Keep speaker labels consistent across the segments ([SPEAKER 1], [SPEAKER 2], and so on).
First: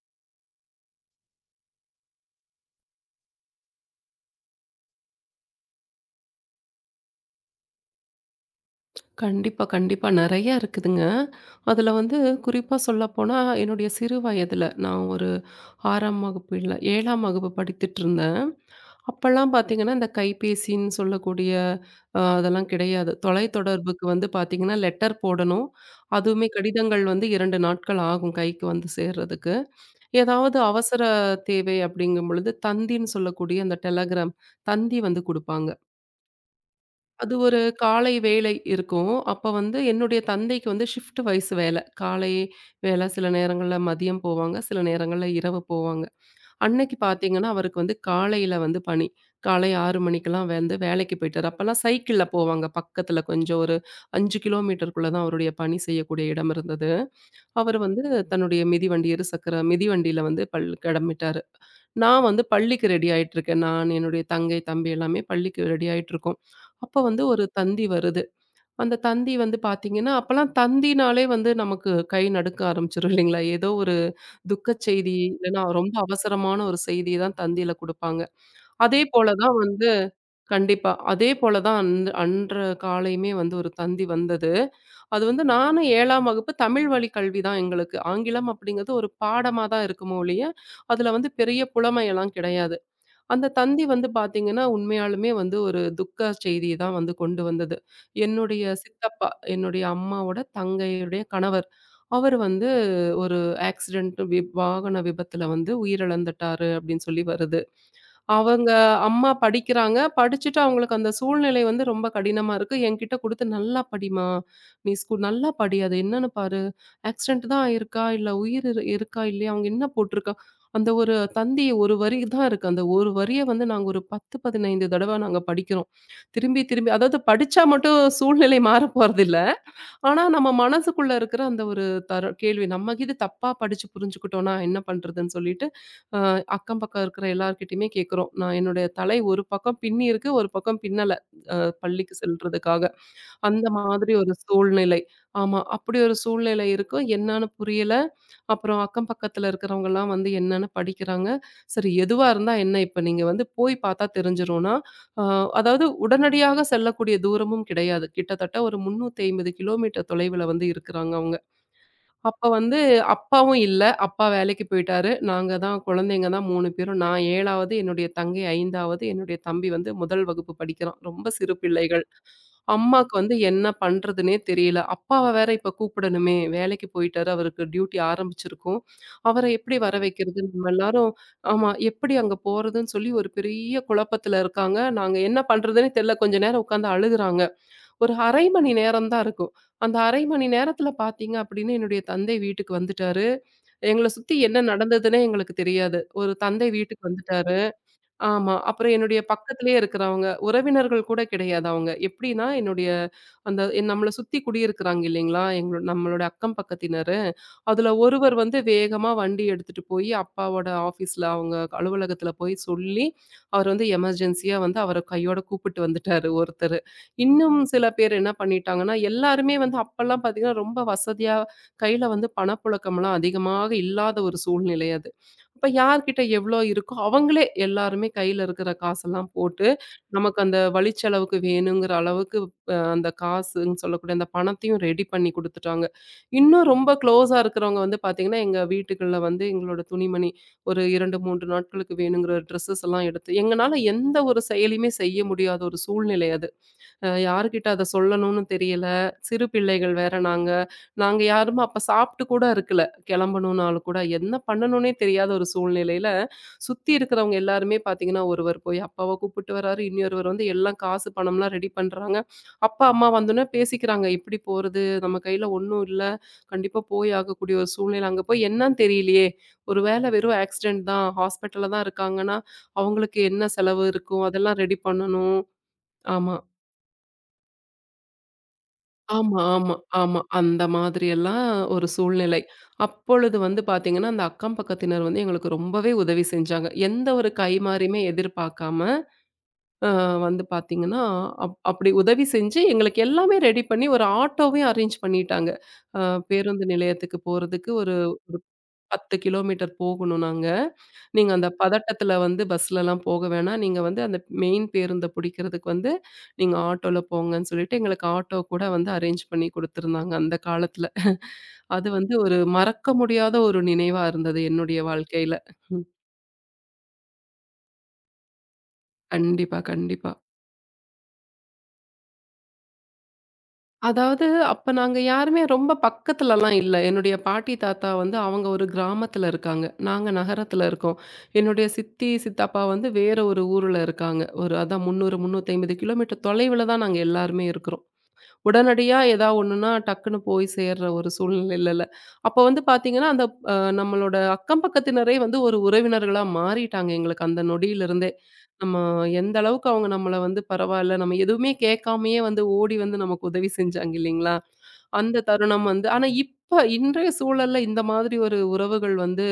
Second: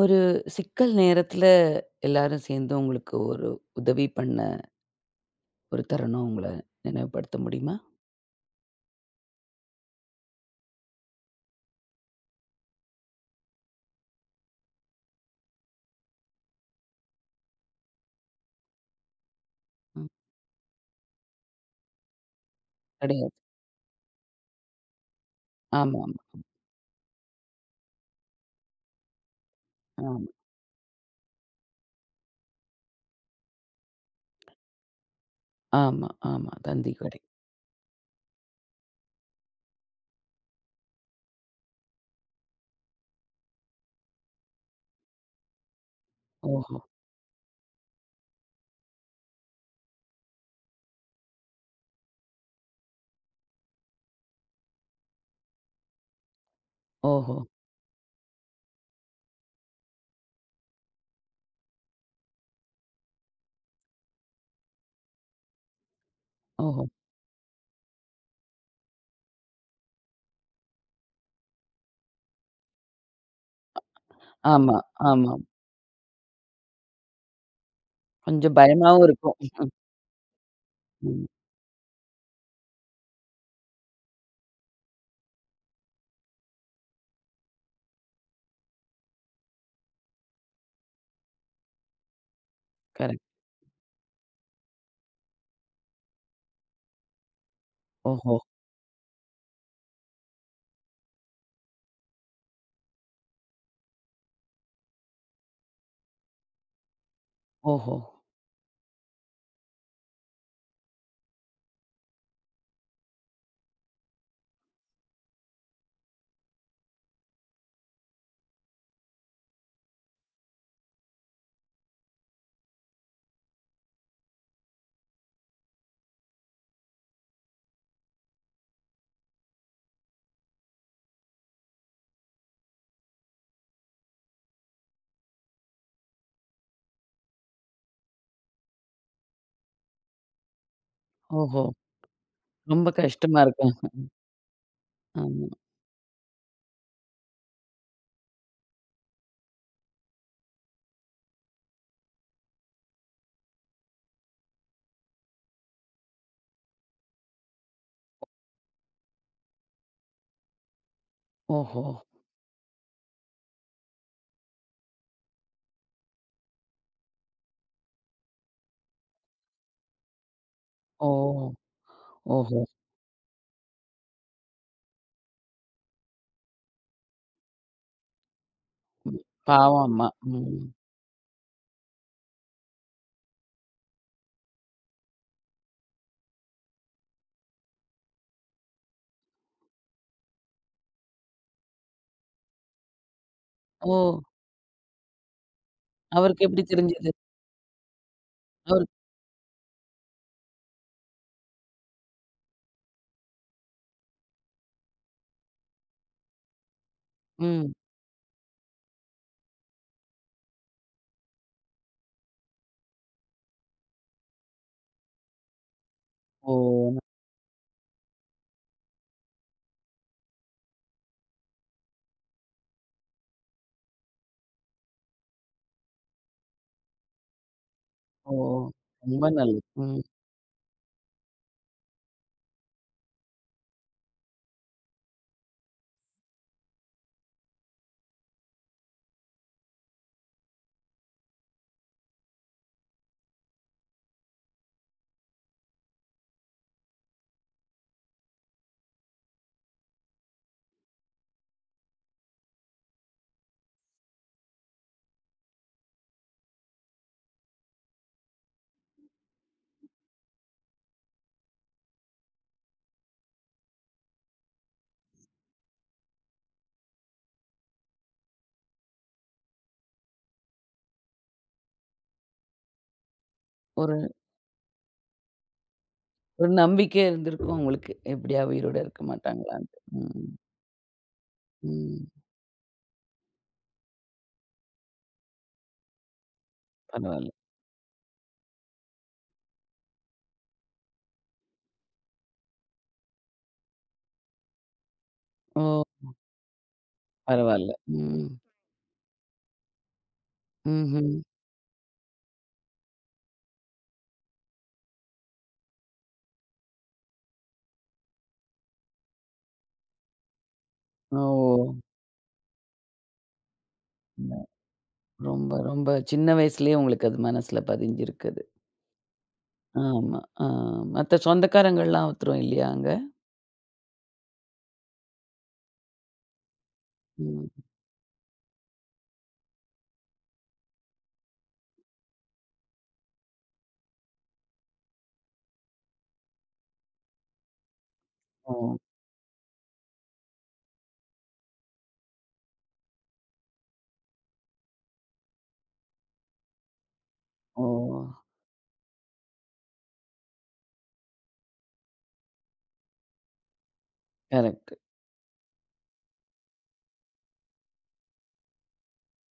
[SPEAKER 1] ஒரு சிக்கல் நேரத்துல எல்லாரும் சேர்ந்து உங்களுக்கு ஒரு உதவி பண்ண ஒரு தருணம் உங்கள நினைவுபடுத்த முடியுமா?
[SPEAKER 2] கண்டிப்பா, கண்டிப்பா. நெறைய இருக்குதுங்க. அதுல வந்து குறிப்பா சொல்லப்போனா, என்னுடைய சிறு வயதுல நான் ஒரு 6ஆம் வகுப்பு இல்ல, 7ஆம் வகுப்பு படித்துட்டுருந்தேன். அப்பலாம் பாத்தீங்கன்னா,
[SPEAKER 1] ம்.
[SPEAKER 2] இந்த கைபேசின்னு சொல்லக்கூடிய அதெல்லாம் கிடையாது.
[SPEAKER 1] கிடையாது.
[SPEAKER 2] தொலைத்தொடர்புக்கு வந்து பாத்தீங்கன்னா, லெட்டர் போடணும்.
[SPEAKER 1] ஆமாமா.
[SPEAKER 2] அதுவுமே கடிதங்கள் வந்து 2 நாட்கள் ஆகும் கைக்கு வந்து சேர்றதுக்கு.
[SPEAKER 1] ஆமா. ஆமா,
[SPEAKER 2] ஏதாவது அவசர தேவை அப்படிங்கும் பொழுது, தந்தின்னு சொல்லக்கூடிய அந்த டெலகிராம், தந்தி வந்து குடுப்பாங்க.
[SPEAKER 1] ஆமா. ஆமா, தந்தி கடை.
[SPEAKER 2] அது ஒரு காலை வேலை இருக்கும். அப்ப வந்து என்னுடைய தந்தைக்கு வந்து ஷிஃப்ட் வைஸ் வேலை. காலை வேலை சில நேரங்கள்ல மதியம் போவாங்க. சில நேரங்கள்ல இரவு போவாங்க.
[SPEAKER 1] ஓஹோ!
[SPEAKER 2] அன்னைக்கு பார்த்தீங்கன்னா, அவருக்கு வந்து காலையில வந்து பணி. காலை 6 மணிக்கெல்லாம் வந்து வேலைக்கு போயிட்டாரு. அப்பலாம் சைக்கிள்ல போவாங்க. பக்கத்துல கொஞ்சம் ஒரு 5 கிலோமீட்டருக்குள்ள தான் அவருடைய பணி செய்யக்கூடிய இடம் இருந்தது.
[SPEAKER 1] ஓஹோ!
[SPEAKER 2] அவரு வந்து தன்னுடைய மிதிவண்டி, இருசக்கர மிதிவண்டியில வந்து கிளம்பிட்டாரு. நான் வந்து பள்ளிக்கு ரெடி ஆயிட்டுருக்கேன். நான், என்னுடைய தங்கை, தம்பி எல்லாமே பள்ளிக்கு ரெடி ஆயிட்டுருக்கோம்.
[SPEAKER 1] ஓஹோ!
[SPEAKER 2] அப்ப வந்து ஒரு தந்தி வருது. அந்த தந்தி வந்து பார்த்தீங்கன்னா, அப்பலாம் தந்தினாலே வந்து நமக்கு கை நடுக்க ஆரம்பிச்சுரும் இல்லைங்களா? ஏதோ ஒரு
[SPEAKER 1] ஆமா,
[SPEAKER 2] துக்கச் செய்தி,
[SPEAKER 1] ஆமா.
[SPEAKER 2] இல்லன்னா ரொம்ப அவசரமான ஒரு செய்திய தான் தந்தியில குடுப்பாங்க.
[SPEAKER 1] கொஞ்சம்
[SPEAKER 2] அதே
[SPEAKER 1] பயமாவும்
[SPEAKER 2] போல
[SPEAKER 1] இருக்கும்.
[SPEAKER 2] தான் வந்து கண்டிப்பா.
[SPEAKER 1] ம்.
[SPEAKER 2] அதே போல தான் அன்று காலையுமே வந்து ஒரு தந்தி வந்தது. அது வந்து நானும் 7ஆம் வகுப்பு தமிழ் வழி கல்வி தான் எங்களுக்கு. ஆங்கிலம் அப்படிங்கிறது ஒரு பாடமா தான் இருக்குமே ஒழிய, அதுல வந்து பெரிய புலமையெல்லாம் கிடையாது.
[SPEAKER 1] கரெக்ட்.
[SPEAKER 2] அந்த தந்தி வந்து பார்த்தீங்கன்னா, உண்மையாலுமே வந்து ஒரு துக்க செய்தி தான் வந்து கொண்டு வந்தது.
[SPEAKER 1] ஓஹோ!
[SPEAKER 2] என்னுடைய சித்தப்பா, என்னுடைய அம்மாவோட தங்கையுடைய கணவர். அவர் வந்து ஒரு ஆக்சிடென்ட் வாகன விபத்துல வந்து உயிரிழந்துட்டாரு அப்படின்னு சொல்லி வருது.
[SPEAKER 1] ஓஹோ!
[SPEAKER 2] அவங்க அம்மா படிக்கிறாங்க. படிச்சுட்டு அவங்களுக்கு அந்த சூழ்நிலை வந்து ரொம்ப கடினமா இருக்கு. என்கிட்ட குடுத்து "நல்லா படிம்மா. நீ நல்லா படி. அது என்னன்னு பாரு. ஆக்சிடென்ட் தான் ஆயிருக்கா? இல்ல உயிர் இருக்கா? இல்லையா? அவங்க என்ன போட்டிருக்கா?" அந்த ஒரு தந்தி 1 வரி தான் இருக்கு. அந்த 1 வரிய வந்து நாங்க ஒரு 10, 15 தடவ நாங்க படிக்கிறோம். திரும்பி திரும்பி அதாவது படிச்சா மட்டும் சூழ்நிலை மாறப் போறதில்ல. ஆனா, நம்ம மனசுக்குள்ள இருக்கிற அந்த ஒரு தர கேள்வி, நம்ம இது தப்பா படிச்சு புரிஞ்சுக்கிட்டோம்னா என்ன பண்றதுன்னு சொல்லிட்டு, அ அக்கம் பக்கம் இருக்கிற எல்லார்கிட்டயுமே கேட்குறோம். நான் என்னுடைய தலை ஒரு பக்கம் பின்னி இருக்கு, ஒரு பக்கம் பின்னல. அ
[SPEAKER 1] ஓஹோ!
[SPEAKER 2] பள்ளிக்கு செல்றதுக்காக.
[SPEAKER 1] ரொம்ப கஷ்டமா
[SPEAKER 2] அந்த
[SPEAKER 1] இருக்கும்.
[SPEAKER 2] மாதிரி ஒரு சூழ்நிலை.
[SPEAKER 1] ஆமா.
[SPEAKER 2] ஆமா. அப்படி ஒரு சூழ்நிலை இருக்கும். என்னான்னு புரியல. அப்புறம் அக்கம் பக்கத்துல இருக்கிறவங்கலாம் வந்து என்னன்னு படிக்கிறாங்க. சரி எதுவா இருந்தா என்ன இப்ப நீங்க வந்து போய் பார்த்தா தெரிஞ்சிரும்னா, அ அதாவது உடனடியாக செல்லக்கூடிய தூரமும் கிடையாது. கிட்டத்தட்ட ஒரு 350 கிலோமீட்டர் தொலைவுல வந்து இருக்கிறாங்க அவங்க.
[SPEAKER 1] ஓஹோ!
[SPEAKER 2] அப்ப வந்து அப்பாவும் இல்ல. அப்பா வேலைக்கு போயிட்டாரு. நாங்க தான் குழந்தைங்க தான் 3 பேரும். நான் 7வது, என்னுடைய தங்கை 5வது, என்னுடைய தம்பி வந்து 1 வகுப்பு படிக்கிறான்.
[SPEAKER 1] ஓ!
[SPEAKER 2] ரொம்ப சிறு பிள்ளைகள்.
[SPEAKER 1] ஓஹோ!
[SPEAKER 2] அம்மாக்கு வந்து என்ன பண்றதுன்னே தெரியல. அப்பாவ வேற இப்ப கூப்பிடணுமே! வேலைக்கு போயிட்டாரு. அவருக்கு டியூட்டி ஆரம்பிச்சிருக்கும்.
[SPEAKER 1] ம்.
[SPEAKER 2] அவர எப்படி
[SPEAKER 1] பாவம்
[SPEAKER 2] வர
[SPEAKER 1] அம்மா.
[SPEAKER 2] வைக்கிறது?
[SPEAKER 1] ம்.
[SPEAKER 2] நம்ம எல்லாரும் ஆமா. எப்படி அங்க போறதுன்னு சொல்லி ஒரு பெரிய குழப்பத்துல இருக்காங்க. நாங்க என்ன பண்றதுன்னே தெரியல. கொஞ்ச நேரம் உட்காந்து அழுகுறாங்க. ஒரு 1/2 மணி நேரம் தான் இருக்கும். அந்த 1/2 மணி நேரத்துல பார்த்தீங்க அப்படின்னு என்னுடைய தந்தை வீட்டுக்கு வந்துட்டாரு.
[SPEAKER 1] ஓ!
[SPEAKER 2] எங்கள சுத்தி என்ன நடந்ததுன்னே எங்களுக்கு தெரியாது. ஒரு
[SPEAKER 1] அவருக்கு எப்படி
[SPEAKER 2] தந்தை வீட்டுக்கு
[SPEAKER 1] தெரிஞ்சது?
[SPEAKER 2] வந்துட்டாரு. ஆமா.
[SPEAKER 1] அவரு
[SPEAKER 2] அப்புறம் என்னுடைய பக்கத்திலேயே இருக்கிறவங்க, உறவினர்கள் கூட கிடையாது அவங்க. எப்படின்னா, என்னுடைய அந்த என் நம்மள சுத்தி குடியிருக்கிறாங்க இல்லைங்களா? எங்களோ நம்மளோட அக்கம் பக்கத்தினரு.
[SPEAKER 1] ம்.
[SPEAKER 2] அதுல ஒருவர் வந்து வேகமா வண்டி எடுத்துட்டு போயி, அப்பாவோட ஆஃபீஸ்ல அவங்க அலுவலகத்தில போய் சொல்லி, அவர் வந்து எமர்ஜென்சியா வந்து அவர கையோட கூப்பிட்டு வந்துட்டாரு
[SPEAKER 1] ஓ!
[SPEAKER 2] ஒருத்தரு. இன்னும் சில பேர் என்ன பண்ணிட்டாங்கன்னா, எல்லாருமே வந்து அப்பலாம் பார்த்தீங்கன்னா, ரொம்ப வசதியா கையில வந்து பணப்புழக்கம்லாம் அதிகமாக இல்லாத ஒரு சூழ்நிலை அது. அப்ப யார்கிட்ட எவ்வளோ இருக்கோ அவங்களே எல்லாருமே
[SPEAKER 1] ஓ!
[SPEAKER 2] கையில இருக்கிற
[SPEAKER 1] ரொம்ப
[SPEAKER 2] காசெல்லாம் போட்டு,
[SPEAKER 1] நல்லது. ம்.
[SPEAKER 2] நமக்கு அந்த வழிச்செலவுக்கு வேணுங்கிற அளவுக்கு அந்த காசுன்னு சொல்லக்கூடிய அந்த பணத்தையும் ரெடி பண்ணி குடுத்துட்டாங்க. இன்னும் ரொம்ப க்ளோஸா இருக்கிறவங்க வந்து பார்த்தீங்கன்னா, எங்க வீட்டுக்குள்ள வந்து எங்களோட துணிமணி ஒரு 2, 3 நாட்களுக்கு வேணுங்கிற ட்ரெஸ்ஸஸ் எல்லாம் எடுத்து எங்கனால எந்த ஒரு செயலையுமே செய்ய முடியாத ஒரு சூழ்நிலை அது. யார்கிட்ட அத சொல்லணும்னு தெரியல. சிறு பிள்ளைகள் வேற நாங்க. நாங்க யாரும் அப்ப சாப்ட்டு கூட இருக்கல. கெளம்பணும்னாலும் கூட. என்ன பண்ணணும்னே தெரியாத ஒரு சூழ்நிலையில, சுத்தி இருக்கிறவங்க எல்லாருமே பாத்தீங்கன்னா, ஒருவர் போய் அப்பாவ கூப்பிட்டு வராரு. இன்னொருவர் வந்து எல்லாம் காசு, பணம்லாம் ரெடி பண்றாங்க. அப்பா, அம்மா வந்தோனே பேசிக்கிறாங்க. எப்படி போறது? நம்ம கையில ஒண்ணும் இல்ல. கண்டிப்பா போய் ஆகக்கூடிய ஒரு சூழ்நிலை. அங்க போய் என்னன்னு தெரியலையே. ஒருவேளை வெறும் ஆக்சிடென்ட் தான், ஹாஸ்பிட்டல்ல தான் இருக்காங்கன்னா, அவங்களுக்கு என்ன செலவு
[SPEAKER 1] ஒரு
[SPEAKER 2] இருக்கும்? அதெல்லாம் ரெடி பண்ணணும். ஆமா.
[SPEAKER 1] ஒரு நம்பிக்கை இருந்திருக்கும் உங்களுக்கு. எப்படியா உயிரோட இருக்க
[SPEAKER 2] ஆமா, ஆமா,
[SPEAKER 1] மாட்டாங்களான்ட்டு.
[SPEAKER 2] ஆமா.
[SPEAKER 1] ம்.
[SPEAKER 2] அந்த மாதிரி எல்லாம் ஒரு
[SPEAKER 1] ம்.
[SPEAKER 2] சூழ்நிலை. அப்பொழுது வந்து பார்த்தீங்கன்னா, அந்த அக்கம் பக்கத்தினர் வந்து எங்களுக்கு ரொம்பவே உதவி செஞ்சாங்க. எந்த ஒரு
[SPEAKER 1] பரவால்ல.
[SPEAKER 2] கைமாறியுமே எதிர்பார்க்காம, அ வந்து பார்த்தீங்கன்னா, அப்படி உதவி செஞ்சு எங்களுக்கு எல்லாமே ரெடி பண்ணி ஒரு ஆட்டோவே அரேஞ்ச் பண்ணிட்டாங்க.
[SPEAKER 1] ஓ!
[SPEAKER 2] அ பேருந்து நிலையத்துக்கு
[SPEAKER 1] பரவால்ல.
[SPEAKER 2] போறதுக்கு
[SPEAKER 1] ம்.
[SPEAKER 2] 10 கிலோமீட்டர் போகணும் நாங்க.
[SPEAKER 1] ம்ஹ்ம்.
[SPEAKER 2] நீங்க அந்த பதட்டத்துல வந்து பஸ்லலாம் போக வேணாம். நீங்க வந்து அந்த மெயின் பேருந்த புடிக்கிறதுக்கு வந்து, நீங்க ஆட்டோல போங்கன்னு சொல்லிட்டு, எங்களுக்கு ஆட்டோ கூட வந்து அரேஞ்ச் பண்ணி குடுத்துருந்தாங்க, அந்த காலத்துல.
[SPEAKER 1] ஓ!
[SPEAKER 2] அது வந்து ஒரு மறக்க முடியாத ஒரு நினைவா இருந்தது என்னுடைய வாழ்க்கையில.
[SPEAKER 1] ரொம்ப, ரொம்ப சின்ன வயசுலயே உங்களுக்கு அது மனசுல பதிஞ்சிருக்கு அது.
[SPEAKER 2] கண்டிப்பா, கண்டிப்பா.
[SPEAKER 1] ஆமா. ஆ மத்த சொந்தக்காரங்கள்லாம் அவுத்துரும் இல்லையா அங்க?
[SPEAKER 2] அதாவது அப்ப நாங்க யாருமே ரொம்ப பக்கத்துலலாம் இல்ல. என்னுடைய
[SPEAKER 1] ம்.
[SPEAKER 2] பாட்டி, தாத்தா வந்து அவங்க ஒரு கிராமத்துல இருக்காங்க. நாங்க நகரத்துல இருக்கோம். என்னுடைய சித்தி, சித்தப்பா வந்து வேற ஒரு ஊர்ல இருக்காங்க. ஒரு அதான் 300, 350 கிலோமீட்டர் தொலைவுல தான் நாங்க எல்லாருமே இருக்கிறோம்.
[SPEAKER 1] ஓ!
[SPEAKER 2] உடனடியா ஏதா ஒண்ணுன்னா டக்குன்னு போய் சேர்ற ஒரு சூழ்நிலை இல்லல்ல. அப்ப வந்து பார்த்தீங்கன்னா, அந்த நம்மளோட அக்கம் பக்கத்தினரே வந்து ஒரு உறவினர்களா மாறிட்டாங்க எங்களுக்கு அந்த
[SPEAKER 1] ஓ!
[SPEAKER 2] நொடியிலிருந்து. நம்ம எந்த அளவுக்கு அவங்க நம்மள வந்து பரவால்ல, நம்ம எதுவுமே கேட்காமயே வந்து ஓடி வந்து நமக்கு உதவி செஞ்சாங்க இல்லைங்களா?
[SPEAKER 1] கரெக்ட்.
[SPEAKER 2] அந்த தருணம் வந்து ஆனா இப்ப இன்றைய சூழல்ல இந்த மாதிரி ஒரு உறவுகள் வந்து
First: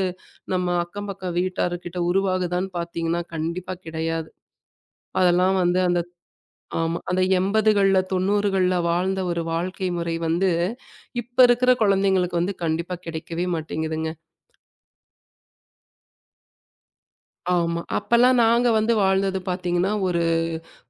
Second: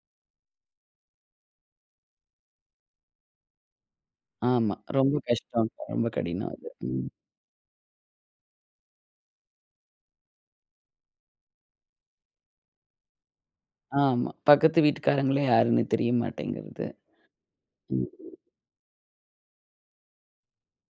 [SPEAKER 2] நம்ம அக்கம் பக்கம் வீட்டார்கிட்ட உருவாகுதான்னு பார்த்தீங்கன்னா, கண்டிப்பா கிடையாது.
[SPEAKER 1] ஆமா. ரொம்ப
[SPEAKER 2] அதெல்லாம்
[SPEAKER 1] கஷ்டம்.
[SPEAKER 2] வந்து அந்த
[SPEAKER 1] ரொம்ப கடினம் அது.
[SPEAKER 2] ஆமா.
[SPEAKER 1] ம்.
[SPEAKER 2] அந்த 80கள்ல 90கள்ல வாழ்ந்த ஒரு வாழ்க்கை முறை வந்து, இப்ப இருக்கிற குழந்தைங்களுக்கு வந்து கண்டிப்பா கிடைக்கவே மாட்டேங்குதுங்க.
[SPEAKER 1] ஆமா. பக்கத்து வீட்டுக்காரங்களே யாருன்னு தெரிய மாட்டேங்கிறது.
[SPEAKER 2] ஆமா.
[SPEAKER 1] ம்.
[SPEAKER 2] அப்பல்லாம் நாங்க வந்து வாழ்ந்தது பார்த்தீங்கன்னா, ஒரு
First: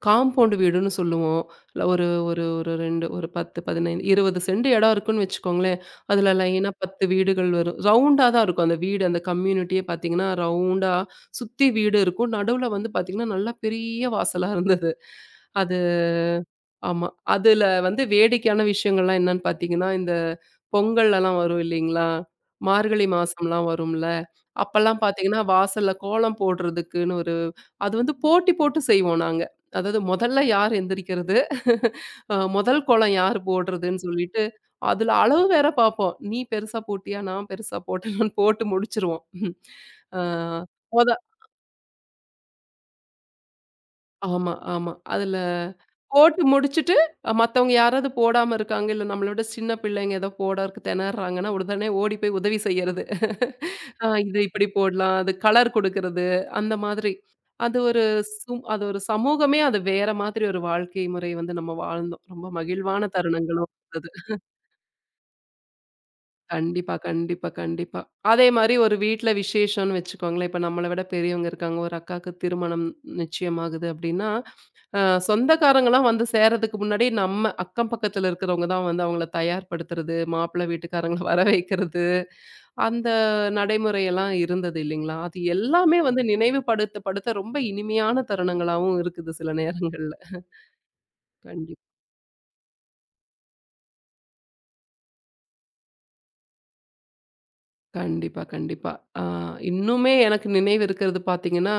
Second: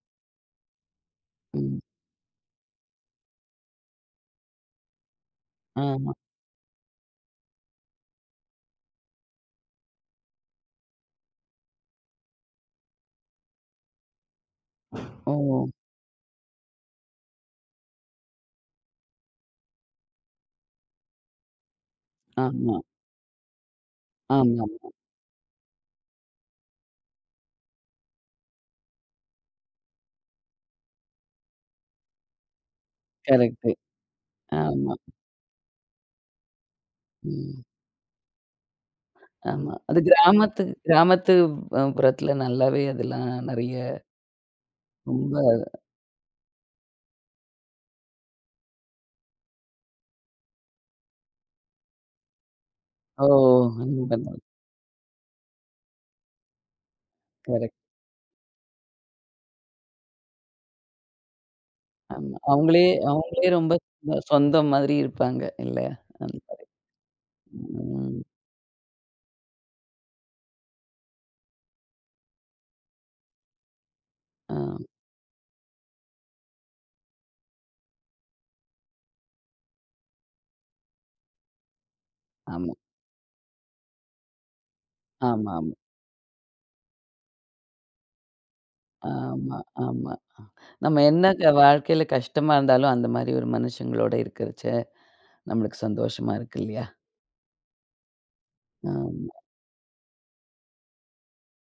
[SPEAKER 2] காம்பவுண்ட் வீடுன்னு சொல்லுவோம்.
[SPEAKER 1] ம்.
[SPEAKER 2] இல்ல ஒரு ஒரு ஒரு 2 ஒரு 10, 15, 20 சென்ட் இடம் இருக்குன்னு வச்சுக்கோங்களேன்.
[SPEAKER 1] ஆமா.
[SPEAKER 2] அதுல லைனா 10 வீடுகள் வரும். ரவுண்டா தான் இருக்கும். அந்த வீடு அந்த கம்யூனிட்டியே பார்த்தீங்கன்னா, ரவுண்டா சுத்தி வீடு இருக்கும். நடுவுல வந்து பார்த்தீங்கன்னா, நல்லா பெரிய வாசலா இருந்தது.
[SPEAKER 1] ஓ!
[SPEAKER 2] அது ஆமா. அதுல வந்து வேடிக்கையான விஷயங்கள்லாம் என்னன்னு பார்த்தீங்கன்னா, இந்த பொங்கல்லலாம் வரும் இல்லைங்களா?
[SPEAKER 1] ஆமா,
[SPEAKER 2] மார்கழி மாசம்லாம் வரும்ல.
[SPEAKER 1] ஆமாமா.
[SPEAKER 2] அப்பல்லாம் பார்த்தீங்கன்னா, வாசல்ல கோலம் போடுறதுக்குன்னு ஒரு அது வந்து போட்டி போட்டு செய்வோம் நாங்க. அதாவது முதல்ல யார் எந்திரிக்கிறது? முதல் கோலம் யார்
[SPEAKER 1] கரெக்ட்டு.
[SPEAKER 2] போடுறதுன்னு சொல்லிட்டு,
[SPEAKER 1] ஆமா.
[SPEAKER 2] அதுல அளவு வேற பார்ப்போம். நீ பெருசா போட்டியா? நான்
[SPEAKER 1] ம்.
[SPEAKER 2] பெருசா போட்டேனான்னு போட்டு முடிச்சுருவோம்.
[SPEAKER 1] ஆமா. அது
[SPEAKER 2] அ
[SPEAKER 1] கிராமத்து
[SPEAKER 2] மொத
[SPEAKER 1] கிராமத்து புறத்துல நல்லாவே அதெல்லாம் நெறைய
[SPEAKER 2] ஆமா, ஆமா.
[SPEAKER 1] ரொம்ப
[SPEAKER 2] அதுல போட்டு முடிச்சுட்டு, மத்தவங்க யாராவது போடாம இருக்காங்க, இல்ல நம்மள விட சின்ன பிள்ளைங்க ஏதோ போடறக்கு திணறாங்கன்னா, உடனே ஓடி போய் உதவி செய்யறது.
[SPEAKER 1] ஓ!
[SPEAKER 2] ஆ இது இப்படி போடலாம். அது கலர் குடுக்கறது, அந்த மாதிரி. அது
[SPEAKER 1] கரெக்ட்.
[SPEAKER 2] ஒரு அது ஒரு சமூகமே அது வேற மாதிரி ஒரு வாழ்க்கை முறை வந்து நம்ம வாழ்ந்தோம்.
[SPEAKER 1] ஆமா.
[SPEAKER 2] ரொம்ப
[SPEAKER 1] அவங்களே
[SPEAKER 2] மகிழ்வான
[SPEAKER 1] அவங்களே
[SPEAKER 2] தருணங்களும்
[SPEAKER 1] ரொம்ப
[SPEAKER 2] இருந்தது.
[SPEAKER 1] சொந்தம் மாதிரி இருப்பாங்க இல்ல? அந்த மாரி.
[SPEAKER 2] கண்டிப்பா, கண்டிப்பா, கண்டிப்பா.
[SPEAKER 1] ம்.
[SPEAKER 2] அதே மாரி ஒரு வீட்ல விசேஷம்னு வச்சுக்கோங்களேன். இப்ப நம்மள விட பெரியவங்க இருக்காங்க. ஒரு அக்காக்கு திருமணம் நிச்சயமாகுது அப்படின்னா,
[SPEAKER 1] ஆ.
[SPEAKER 2] அ சொந்தக்காரங்கலாம் வந்து சேரதுக்கு முன்னாடி நம்ம அக்கம் பக்கத்துல இருக்கிறவங்க தான் வந்து அவங்கள தயார்படுத்துறது, மாப்பிள்ளை வீட்டுக்காரங்கள வர வைக்கிறது.
[SPEAKER 1] ஆமா.
[SPEAKER 2] அந்த நடைமுறையெல்லாம் இருந்தது இல்லைங்களா? அது
[SPEAKER 1] ஆமாமா.
[SPEAKER 2] எல்லாமே வந்து நினைவுபடுத்த ரொம்ப இனிமையான தருணங்களாவும்
[SPEAKER 1] ஆமா,
[SPEAKER 2] இருக்குது சில
[SPEAKER 1] ஆமா. ஆமா.
[SPEAKER 2] நேரங்கள்ல.
[SPEAKER 1] நம்ம என்ன
[SPEAKER 2] கண்டிப்
[SPEAKER 1] வாழ்க்கையில கஷ்டமா இருந்தாலும் அந்த மாரி ஒரு மனுஷங்களோட இருக்கிறச்ச நம்மளுக்கு சந்தோஷமா இருக்கு இல்லையா?
[SPEAKER 2] கண்டிப்பா, கண்டிப்பா. ஆ
[SPEAKER 1] ஆமா.
[SPEAKER 2] இன்னுமே எனக்கு நினைவு இருக்கிறது பார்த்தீங்கன்னா,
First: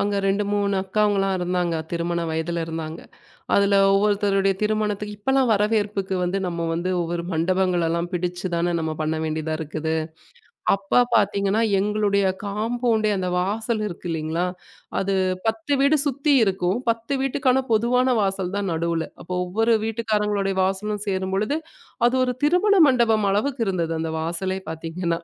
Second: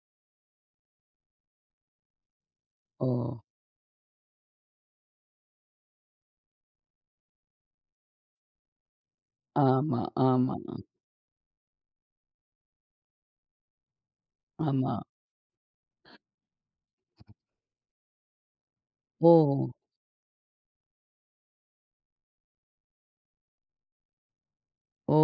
[SPEAKER 2] அங்க 2, 3 அக்காவங்கலாம் இருந்தாங்க. திருமண வயதுல இருந்தாங்க.
[SPEAKER 1] ஓ!
[SPEAKER 2] அதுல ஒவ்வொருத்தருடைய திருமணத்துக்கு இப்பலாம் வரவேற்புக்கு வந்து நம்ம வந்து ஒவ்வொரு மண்டபங்களெல்லாம் பிடிச்சு தானே நம்ம பண்ண வேண்டியதா இருக்குது.
[SPEAKER 1] ஆமா, ஆமா,
[SPEAKER 2] அப்ப பார்த்தீங்கன்னா, எங்களுடைய காம்பவுண்டே அந்த வாசல் இருக்கு இல்லைங்களா?
[SPEAKER 1] ஆமா.
[SPEAKER 2] அது 10 வீடு சுத்தி இருக்கும். 10 வீட்டுக்கான பொதுவான வாசல் தான் நடுவுல.
[SPEAKER 1] ஓ!
[SPEAKER 2] அப்போ ஒவ்வொரு வீட்டுக்காரங்களுடைய வாசலும் சேரும்பொழுது, அது ஒரு திருமண மண்டபம் அளவுக்கு இருந்தது அந்த வாசலே
[SPEAKER 1] ஓ!
[SPEAKER 2] பார்த்தீங்கன்னா.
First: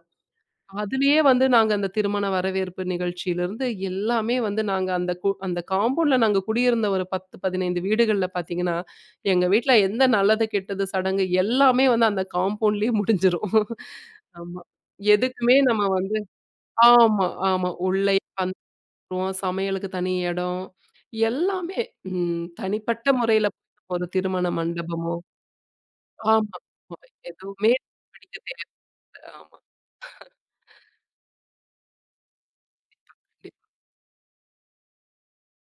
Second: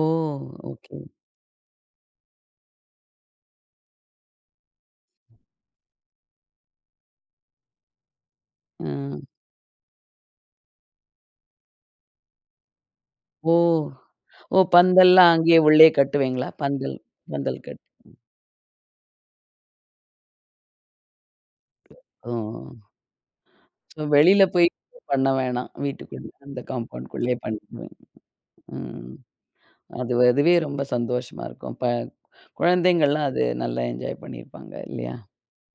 [SPEAKER 1] ஓகே.
[SPEAKER 2] அதுலயே வந்து நாங்க அந்த திருமண வரவேற்பு நிகழ்ச்சியிலிருந்து எல்லாமே வந்து நாங்க அந்த காம்பவுண்ட்ல நாங்க குடியிருந்த ஒரு 10, 15 வீடுகள்ல பார்த்தீங்கன்னா,
[SPEAKER 1] அ.
[SPEAKER 2] எங்க வீட்ல எந்த நல்லது, கெட்டது சடங்கு எல்லாமே வந்து அந்த காம்பவுண்ட்லயே முடிஞ்சிரும்.
[SPEAKER 1] ஓ! ஓ!
[SPEAKER 2] ஆமா.
[SPEAKER 1] பந்தல்லாம்
[SPEAKER 2] எதுக்குமே
[SPEAKER 1] அங்கேயே
[SPEAKER 2] நம்ம
[SPEAKER 1] உள்ளயே
[SPEAKER 2] வந்து
[SPEAKER 1] கட்டுவீங்களா? பந்தல்
[SPEAKER 2] ஆமா,
[SPEAKER 1] பந்தல்
[SPEAKER 2] ஆமா.
[SPEAKER 1] கட்டு.
[SPEAKER 2] உள்ளயே வந்துருவோம். சமையலுக்கு தனி இடம். எல்லாமே.
[SPEAKER 1] ஓ!
[SPEAKER 2] ம். தனிப்பட்ட முறையில
[SPEAKER 1] ஸோ
[SPEAKER 2] ஒரு
[SPEAKER 1] வெளியில
[SPEAKER 2] திருமண
[SPEAKER 1] போய்
[SPEAKER 2] மண்டபமோ
[SPEAKER 1] பண்ண வேணாம். வீட்டுக்குள்ள
[SPEAKER 2] ஆமா.
[SPEAKER 1] அந்த
[SPEAKER 2] ஆமா,
[SPEAKER 1] காம்பவுண்ட்குள்ளேயே
[SPEAKER 2] எதுவுமே
[SPEAKER 1] பண்ணிக்குவீங்க.
[SPEAKER 2] பிடிக்க தேவையில்ல.
[SPEAKER 1] ம்.
[SPEAKER 2] ஆமா.
[SPEAKER 1] அது அதுவே ரொம்ப சந்தோஷமா இருக்கும். குழந்தைங்கள்லாம் அது நல்லா என்ஜாய் பண்ணியிருப்பாங்க இல்லையா?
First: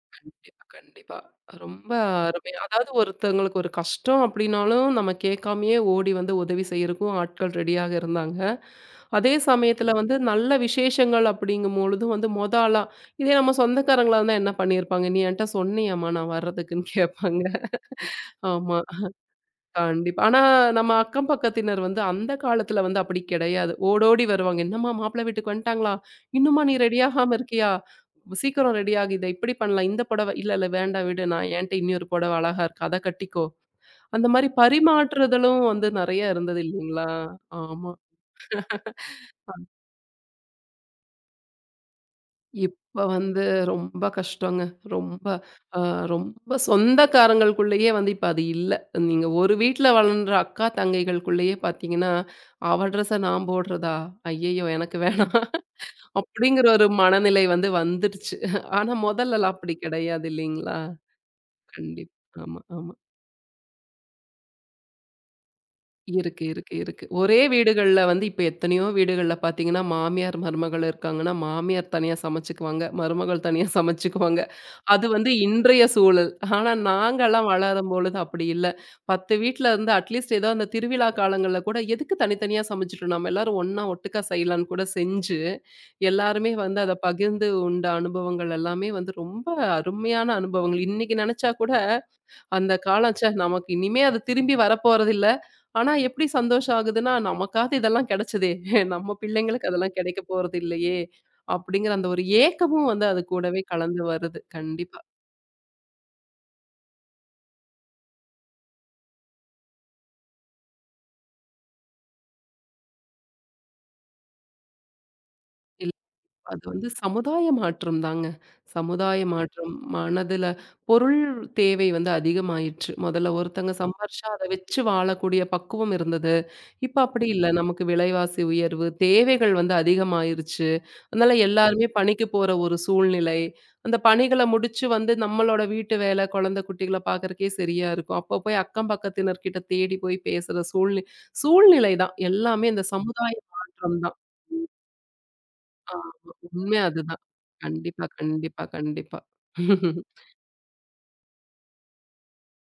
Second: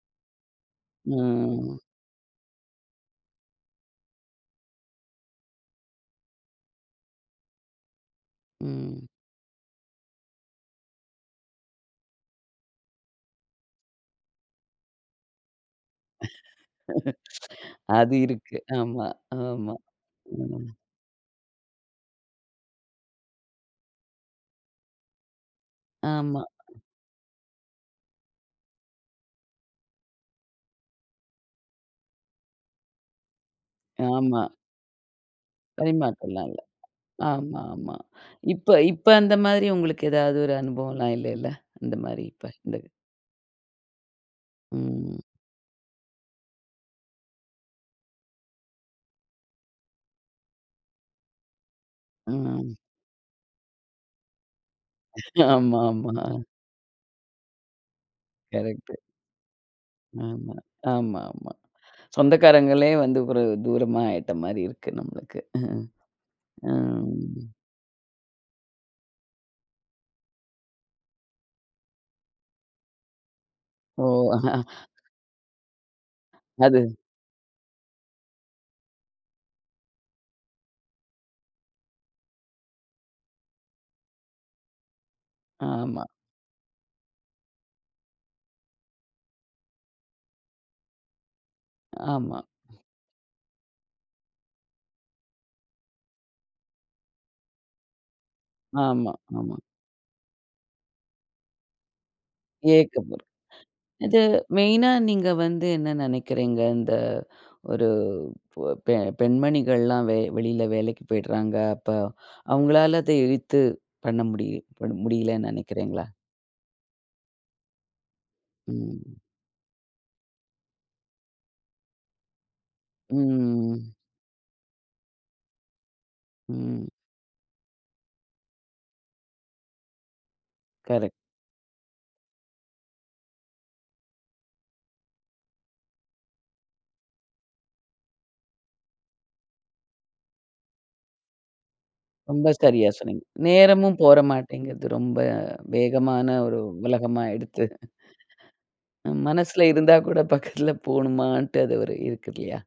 [SPEAKER 2] கண்டிப்பா, கண்டிப்பா.
[SPEAKER 1] ம்.
[SPEAKER 2] ரொம்ப அருமையா அதாவது ஒருத்தவங்களுக்கு ஒரு கஷ்டம் அப்டின்னாலும், நம்ம கேட்காமயே ஓடி வந்து உதவி செய்யறக்கும் ஆட்கள் ரெடியாக இருந்தாங்க.
[SPEAKER 1] ம்.
[SPEAKER 2] அதே சமயத்துல வந்து நல்ல விசேஷங்கள் அப்டிங்கும்பொழுது வந்து ஆளா இதே நம்ம சொந்தக்காரங்களா இருந்தா என்ன பண்ணியிருப்பாங்க? "நீ என்ட்ட சொன்னியாம்மா நான் வர்றதுக்குன்னு" கேட்பாங்க.
[SPEAKER 1] அது இருக்கு.
[SPEAKER 2] ஆமா.
[SPEAKER 1] ஆமா, ஆமா,
[SPEAKER 2] கண்டிப்பா. ஆனா,
[SPEAKER 1] ம்.
[SPEAKER 2] நம்ம அக்கம் பக்கத்தினர் வந்து அந்த காலத்துல வந்து அப்படி கிடையாது. ஓடோடி வருவாங்க. "என்னம்மா மாப்பிள்ளை வீட்டுக்கு வந்துட்டாங்களா?
[SPEAKER 1] ஆமா,
[SPEAKER 2] இன்னும்மா நீ ரெடி ஆகாம இருக்கியா? சீக்கிரம் ரெடி ஆகு. இத இப்படி பண்ணலாம். இந்த புடவை இல்ல இல்ல வேண்டாம் விடு. நான் என்ட்ட இன்னொரு புடவை அழகா இருக்கு. அத கட்டிக்கோ." அந்த
[SPEAKER 1] ஆமா.
[SPEAKER 2] மாரி பரிமாற்றுதலும் வந்து நெறைய
[SPEAKER 1] பரிமாறலாம்.
[SPEAKER 2] இருந்தது இல்லைங்களா?
[SPEAKER 1] ஆமா,
[SPEAKER 2] ஆமா.
[SPEAKER 1] ஆமா. இப்ப இப்ப அந்த மாதிரி உங்களுக்கு ஏதாவது ஒரு அனுபவம்லாம் இல்லைல்ல? அந்த மாதிரி இப்ப இந்த
[SPEAKER 2] இப்ப வந்து ரொம்ப கஷ்டங்க.
[SPEAKER 1] ம்.
[SPEAKER 2] ரொம்ப அ ரொம்ப சொந்தக்காரங்களுக்குள்ளேயே வந்து இப்ப அது இல்ல. நீங்க ஒரு வீட்ல வளர்ன்ற அக்கா, தங்கைகளுக்குள்ளேயே பார்த்தீங்கன்னா,
[SPEAKER 1] ம்.
[SPEAKER 2] "அவ ட்ரெஸ்ஸ நான் போடுறதா? ஐயய்யோ! எனக்கு வேணாம்."
[SPEAKER 1] ஆமா, ஆமா.
[SPEAKER 2] அப்படிங்கிற ஒரு மனநிலை வந்து வந்துடுச்சு. ஆனா
[SPEAKER 1] கரெக்ட்டு.
[SPEAKER 2] முதல்லலாம் அப்படி கிடையாது
[SPEAKER 1] ஆமா.
[SPEAKER 2] இல்லைங்களா?
[SPEAKER 1] ஆமா, ஆமா.
[SPEAKER 2] கண்டிப்பா. ஆமா,
[SPEAKER 1] சொந்தக்காரங்களே
[SPEAKER 2] ஆமா.
[SPEAKER 1] வந்து ஒரு தூரமா ஆயிட்ட மாரி இருக்கு நம்மளுக்கு.
[SPEAKER 2] இருக்கு, இருக்கு, இருக்கு. ஒரே
[SPEAKER 1] ம்.
[SPEAKER 2] வீடுகள்ல வந்து இப்ப எத்தனையோ வீடுகள்ல பார்த்தீங்கன்னா, மாமியார், மருமகள் இருக்காங்கன்னா, மாமியார் தனியா சமைச்சுக்குவாங்க. மருமகள் தனியா
[SPEAKER 1] ஓ!
[SPEAKER 2] சமைச்சுக்குவாங்க. அது வந்து இன்றைய சூழல். ஆனா
[SPEAKER 1] அது
[SPEAKER 2] நாங்கலாம் வளரும்பொழுது அப்படி இல்ல. 10 வீட்ல இருந்து அட்லீஸ்ட் ஏதோ அந்த திருவிழா காலங்கள்ல கூட எதுக்கு தனித்தனியா சமைச்சுட்டு நம்ம எல்லாரும் ஒண்ணா ஒட்டுக்கா செய்யலான்னு கூட செஞ்சு,
[SPEAKER 1] ஆமா,
[SPEAKER 2] எல்லாருமே வந்து அத பகிர்ந்து உண்ட அனுபவங்கள் எல்லாமே வந்து ரொம்ப அருமையான அனுபவங்கள். இன்னைக்கு நெனச்சா கூட
[SPEAKER 1] ஆமா,
[SPEAKER 2] அந்த காலம் ச்சே! நமக்கு இனிமே அது திரும்பி வரப்போறதில்ல. ஆனா எப்படி சந்தோஷம் ஆகுதுன்னா, நமக்காவது இதெல்லாம் கிடைச்சதே!
[SPEAKER 1] ஆமா,
[SPEAKER 2] நம்ம
[SPEAKER 1] ஆமா, ஆமா.
[SPEAKER 2] பிள்ளைங்களுக்கு அதெல்லாம் கிடைக்க போறதில்லையே! அப்படிங்கிற அந்த ஒரு ஏக்கமும் வந்து
[SPEAKER 1] ஏக்கம்
[SPEAKER 2] அது கூடவே கலந்து
[SPEAKER 1] இது
[SPEAKER 2] வருது.
[SPEAKER 1] மெயினா
[SPEAKER 2] கண்டிப்பா.
[SPEAKER 1] நீங்க வந்து என்ன நினைக்கிறீங்க? இந்த ஒரு பொ பெ பெண்மணிகள்லாம் வெளியில வேலைக்கு போயிடுறாங்க. அப்ப அவங்களால அத இழுத்து பண்ண முடிய பண்ண முடியலன்னு நினைக்கிறீங்களா?
[SPEAKER 2] அது வந்து சமுதாய மாற்றம் தாங்க.
[SPEAKER 1] ம்.
[SPEAKER 2] சமுதாய மாற்றம். மனதுல பொருள் தேவை வந்து அதிகமாயிருச்சு. முதல்ல ஒருத்தங்க
[SPEAKER 1] ம்.
[SPEAKER 2] சம்பாரிச்சா அத வச்சு வாழக்கூடிய பக்குவம் இருந்தது.
[SPEAKER 1] ம்.
[SPEAKER 2] இப்ப அப்படி இல்ல. நமக்கு விலைவாசி உயர்வு, தேவைகள் வந்து அதிகமாயிருச்சு.
[SPEAKER 1] கரெக்ட்.
[SPEAKER 2] அதனால எல்லாருமே பணிக்கு போற ஒரு சூழ்நிலை. அந்த பணிகள முடிச்சு வந்து நம்மளோட வீட்டு வேல, குழந்தை குட்டிகள பார்க்கறக்கே சரியா இருக்கும். அப்ப போய் அக்கம் பக்கத்தினர்கிட்ட தேடி போய் பேசுற சூழ்நிலை தான்.
[SPEAKER 1] ரொம்ப
[SPEAKER 2] எல்லாமே இந்த
[SPEAKER 1] சரியா சொன்னீங்க.
[SPEAKER 2] சமுதாய
[SPEAKER 1] நேரமும்
[SPEAKER 2] மாற்றம் தான்.
[SPEAKER 1] போற மாட்டேங்குது. ரொம்ப
[SPEAKER 2] ஆமா.
[SPEAKER 1] வேகமான ஒரு
[SPEAKER 2] உண்மை அதுதான்.
[SPEAKER 1] உலகமா ஆயிடுத்து.
[SPEAKER 2] கண்டிப்பா, கண்டிப்பா, கண்டிப்பா.
[SPEAKER 1] மனசுல இருந்தா கூட பக்கத்துல போணுமான்ட்டு அது ஒரு இருக்கு இல்லையா?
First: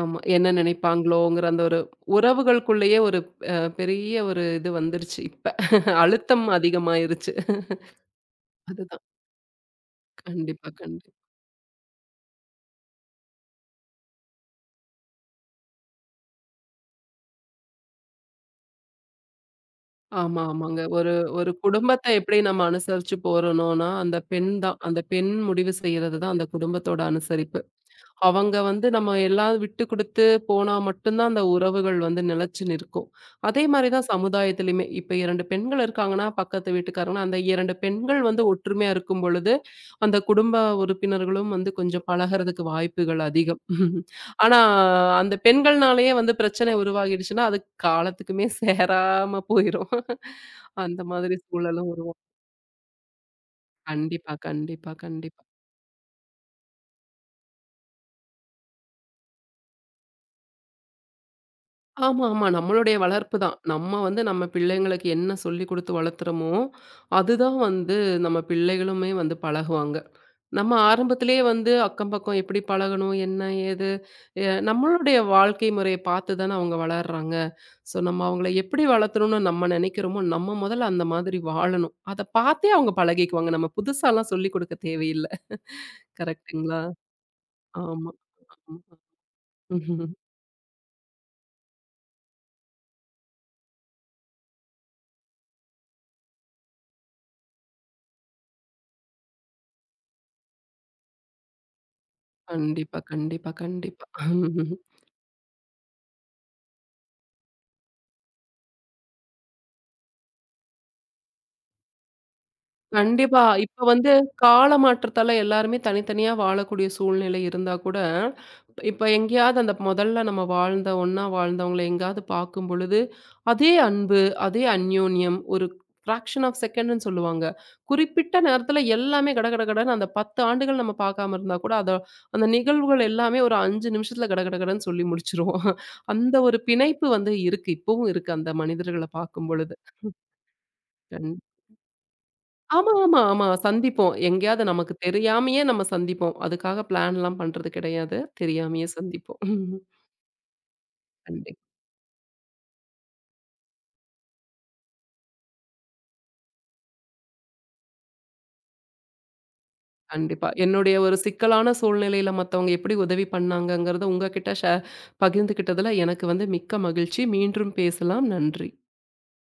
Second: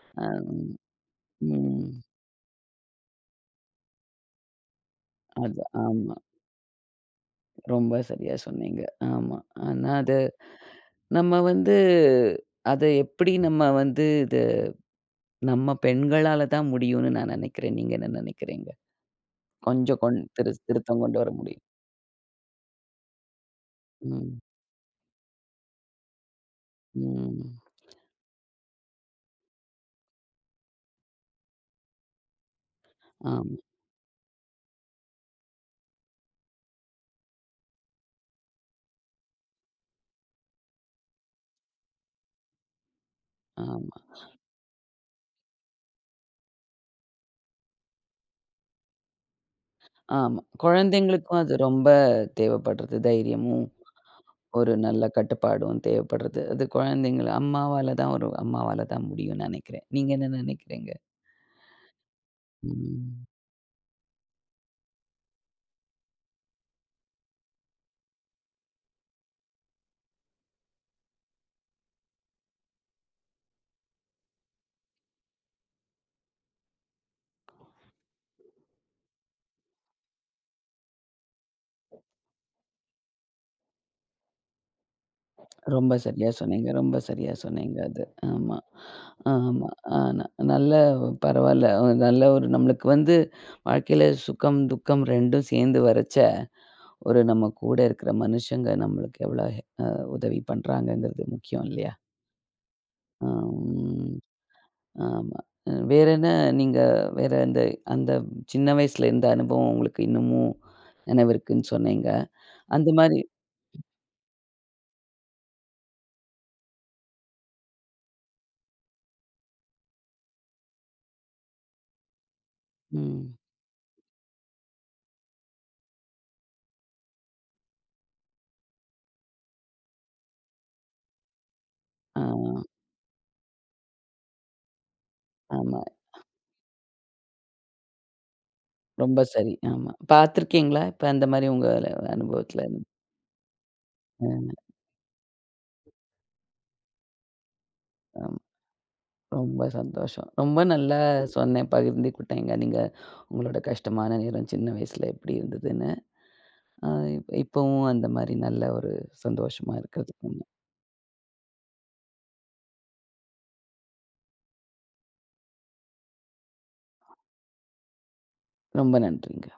[SPEAKER 2] ஆமா.
[SPEAKER 1] அ
[SPEAKER 2] என்ன நினைப்பாங்களோங்கிற அந்த ஒரு
[SPEAKER 1] ம்.
[SPEAKER 2] உறவுகளுக்குள்ளேயே ஒரு பெரிய ஒரு இது வந்துருச்சு இப்ப.
[SPEAKER 1] அது ஆமா.
[SPEAKER 2] அழுத்தம் அதிகமாயிருச்சு.
[SPEAKER 1] ரொம்ப சரியா சொன்னீங்க.
[SPEAKER 2] அதுதான்.
[SPEAKER 1] ஆமா. ஆனா அது
[SPEAKER 2] கண்டிப்பா, கண்டிப்பா.
[SPEAKER 1] நம்ம வந்து அத எப்படி நம்ம வந்து இது நம்ம பெண்களால தான் முடியும்னு நான் நெனைக்கிறேன். நீங்க என்ன நெனைக்கிறீங்க? கொஞ்சம் கொண்
[SPEAKER 2] ஆமா,
[SPEAKER 1] திரு
[SPEAKER 2] ஆமாங்க.
[SPEAKER 1] திருத்தம்
[SPEAKER 2] ஒரு
[SPEAKER 1] கொண்டு வர
[SPEAKER 2] ஒரு
[SPEAKER 1] முடியும்.
[SPEAKER 2] குடும்பத்த எப்படி நம்ம அனுசரிச்சு போறணும்னா, அந்த
[SPEAKER 1] ம்.
[SPEAKER 2] பெண் தான். அந்த பெண் முடிவு செய்றது தான் அந்த குடும்பத்தோட அனுசரிப்பு.
[SPEAKER 1] ம்.
[SPEAKER 2] அவங்க வந்து நம்ம எல்லாம் விட்டு குடுத்து போனா மட்டும் தான் அந்த உறவுகள் வந்து நிலைச்சு நிற்கும்.
[SPEAKER 1] ஆமா,
[SPEAKER 2] அதே மாரி தான் சமுதாயத்திலயுமே. இப்ப 2 பெண்கள் இருக்காங்கன்னா, பக்கத்து வீட்டுக்காரங்கன்னா, அந்த 2 பெண்கள் வந்து ஒற்றுமையா இருக்கும் பொழுது, அந்த குடும்ப உறுப்பினர்களும் வந்து கொஞ்சம் பழகுறதுக்கு வாய்ப்புகள் அதிகம்.
[SPEAKER 1] ஆமா,
[SPEAKER 2] ஆனா, அந்த பெண்கள்னாலேயே வந்து பிரச்சனை உருவாகிடுச்சுன்னா, அது காலத்துக்குமே சேராம போயிரும்.
[SPEAKER 1] ஆமா.
[SPEAKER 2] அந்த மாதிரி
[SPEAKER 1] குழந்தைங்களுக்கும் அது ரொம்ப
[SPEAKER 2] சூழலும் உருவாகும்.
[SPEAKER 1] தேவைப்படுறது. தைரியமும்,
[SPEAKER 2] கண்டிப்பா,
[SPEAKER 1] ஒரு
[SPEAKER 2] கண்டிப்பா,
[SPEAKER 1] நல்ல
[SPEAKER 2] கண்டிப்பா.
[SPEAKER 1] கட்டுப்பாடும் தேவைப்படுறது. அது குழந்தைங்கள அம்மாவால தான் ஒரு அம்மாவால தான் முடியும்னு நெனைக்கிறேன். நீங்க என்ன நெனைக்கிறீங்க?
[SPEAKER 2] ஆமா, ஆமா. நம்மளுடைய
[SPEAKER 1] ம்.
[SPEAKER 2] வளர்ப்பு தான். நம்ம வந்து நம்ம பிள்ளைங்களுக்கு என்ன சொல்லிக் குடுத்து வளர்த்துறோமோ, அதுதான் வந்து நம்ம பிள்ளைகளுமே வந்து பழகுவாங்க. நம்ம ஆரம்பத்திலேயே வந்து அக்கம் பக்கம் எப்படி பழகணும், என்ன ஏது, நம்மளுடைய வாழ்க்கை முறைய பார்த்து தானே அவங்க வளர்றாங்க. ஸோ நம்ம அவங்கள எப்படி வளர்த்தணும்னு நம்ம நினைக்கிறோமோ, நம்ம முதல்ல அந்த மாதிரி வாழணும். அத பார்த்தே அவங்க பழகிக்குவாங்க. நம்ம புதுசாலாம் சொல்லிக் குடுக்க தேவையில்ல.
[SPEAKER 1] ரொம்ப சரியா சொன்னீங்க.
[SPEAKER 2] கரெக்ட்டுங்களா?
[SPEAKER 1] ரொம்ப சரியா சொன்னீங்க அது.
[SPEAKER 2] ஆமா. ஆமா.
[SPEAKER 1] ஆமா. ஆமா. அ
[SPEAKER 2] ம்ஹ்ம்.
[SPEAKER 1] ந நல்ல பரவால்ல. நல்ல ஒரு நம்மளுக்கு வந்து வாழ்க்கையில சுகம், துக்கம் 2ம் சேர்ந்து வரச்ச, ஒரு நம்ம கூட இருக்கிற மனுஷங்க நம்மளுக்கு எவ்வளோ அ உதவி பண்றாங்கங்கிறது முக்கியம் இல்லையா?
[SPEAKER 2] கண்டிப்பா, கண்டிப்பா, கண்டிப்பா.
[SPEAKER 1] அம் ஆமா. வேற என்ன நீங்க வேற இந்த அந்த சின்ன வயசுல இருந்த அனுபவம் உங்களுக்கு இன்னமும் நினைவிருக்குன்னு சொன்னீங்க. அந்த மாரி
[SPEAKER 2] கண்டிப்பா. இப்ப வந்து கால மாற்றத்தால எல்லாருமே தனித்தனியா வாழக்கூடிய சூழ்நிலை இருந்தா கூட, இப்ப எங்கேயாவது அந்த முதல்ல நம்ம வாழ்ந்த ஒண்ணா வாழ்ந்தவங்கள எங்கேயாவது பார்க்கும் பொழுது,
[SPEAKER 1] ம்.
[SPEAKER 2] அதே அன்பு, அதே அந்யோன்யம் ஒரு ஃபிராக்ஷன் ஆஃப் செகண்ட்ன்னு சொல்லுவாங்க. குறிப்பிட்ட நேரத்துல எல்லாமே கடகடகடன்னு அந்த 10 ஆண்டுகள் நம்ம பார்க்காம இருந்தா கூட, அத
[SPEAKER 1] ஆ
[SPEAKER 2] அந்த நிகழ்வுகள் எல்லாமே ஒரு 5 நிமிஷத்துல கடகடகடன்னு சொல்லி முடிச்சுருவோம்.
[SPEAKER 1] ஆமா.
[SPEAKER 2] அந்த ஒரு பிணைப்பு வந்து இருக்கு. இப்பவும் இருக்கு அந்த மனிதர்கள
[SPEAKER 1] ரொம்ப
[SPEAKER 2] பார்க்கும்
[SPEAKER 1] சரி.
[SPEAKER 2] பொழுது.
[SPEAKER 1] ஆமா. பார்த்துருக்கீங்களா? இப்ப அந்த
[SPEAKER 2] கண்டிப்பா.
[SPEAKER 1] மாரி உங்க அனுபவத்துல இருந்து?
[SPEAKER 2] ஆமா, ஆமா, ஆமா. சந்திப்போம்.
[SPEAKER 1] ம்.
[SPEAKER 2] எங்கேயாவது நமக்கு தெரியாமயே நம்ம சந்திப்போம். அதுக்காக பிளான்லாம் பண்றது கிடையாது.
[SPEAKER 1] ஆமா.
[SPEAKER 2] தெரியாமயே சந்திப்போம்.
[SPEAKER 1] ரொம்ப சந்தோஷம். ரொம்ப நல்லா
[SPEAKER 2] கண்டிப்
[SPEAKER 1] சொன்னேன், பகிர்ந்துக்கிட்டேங்க. நீங்க உங்களோட கஷ்டமான நேரம் சின்ன வயசுல எப்படி இருந்ததுன்னு. அ இப்பவும் அந்த மாரி நல்ல ஒரு சந்தோஷமா இருக்கிறதுக்கு
[SPEAKER 2] கண்டிப்பா. என்னுடைய ஒரு சிக்கலான சூழ்நிலையில மத்தவங்க எப்படி உதவி பண்ணாங்கங்கிறத உங்ககிட்ட பகிர்ந்துக்கிட்டதுல எனக்கு வந்து மிக்க மகிழ்ச்சி. மீண்டும் பேசலாம். நன்றி.
[SPEAKER 1] ரொம்ப நன்றிங்க.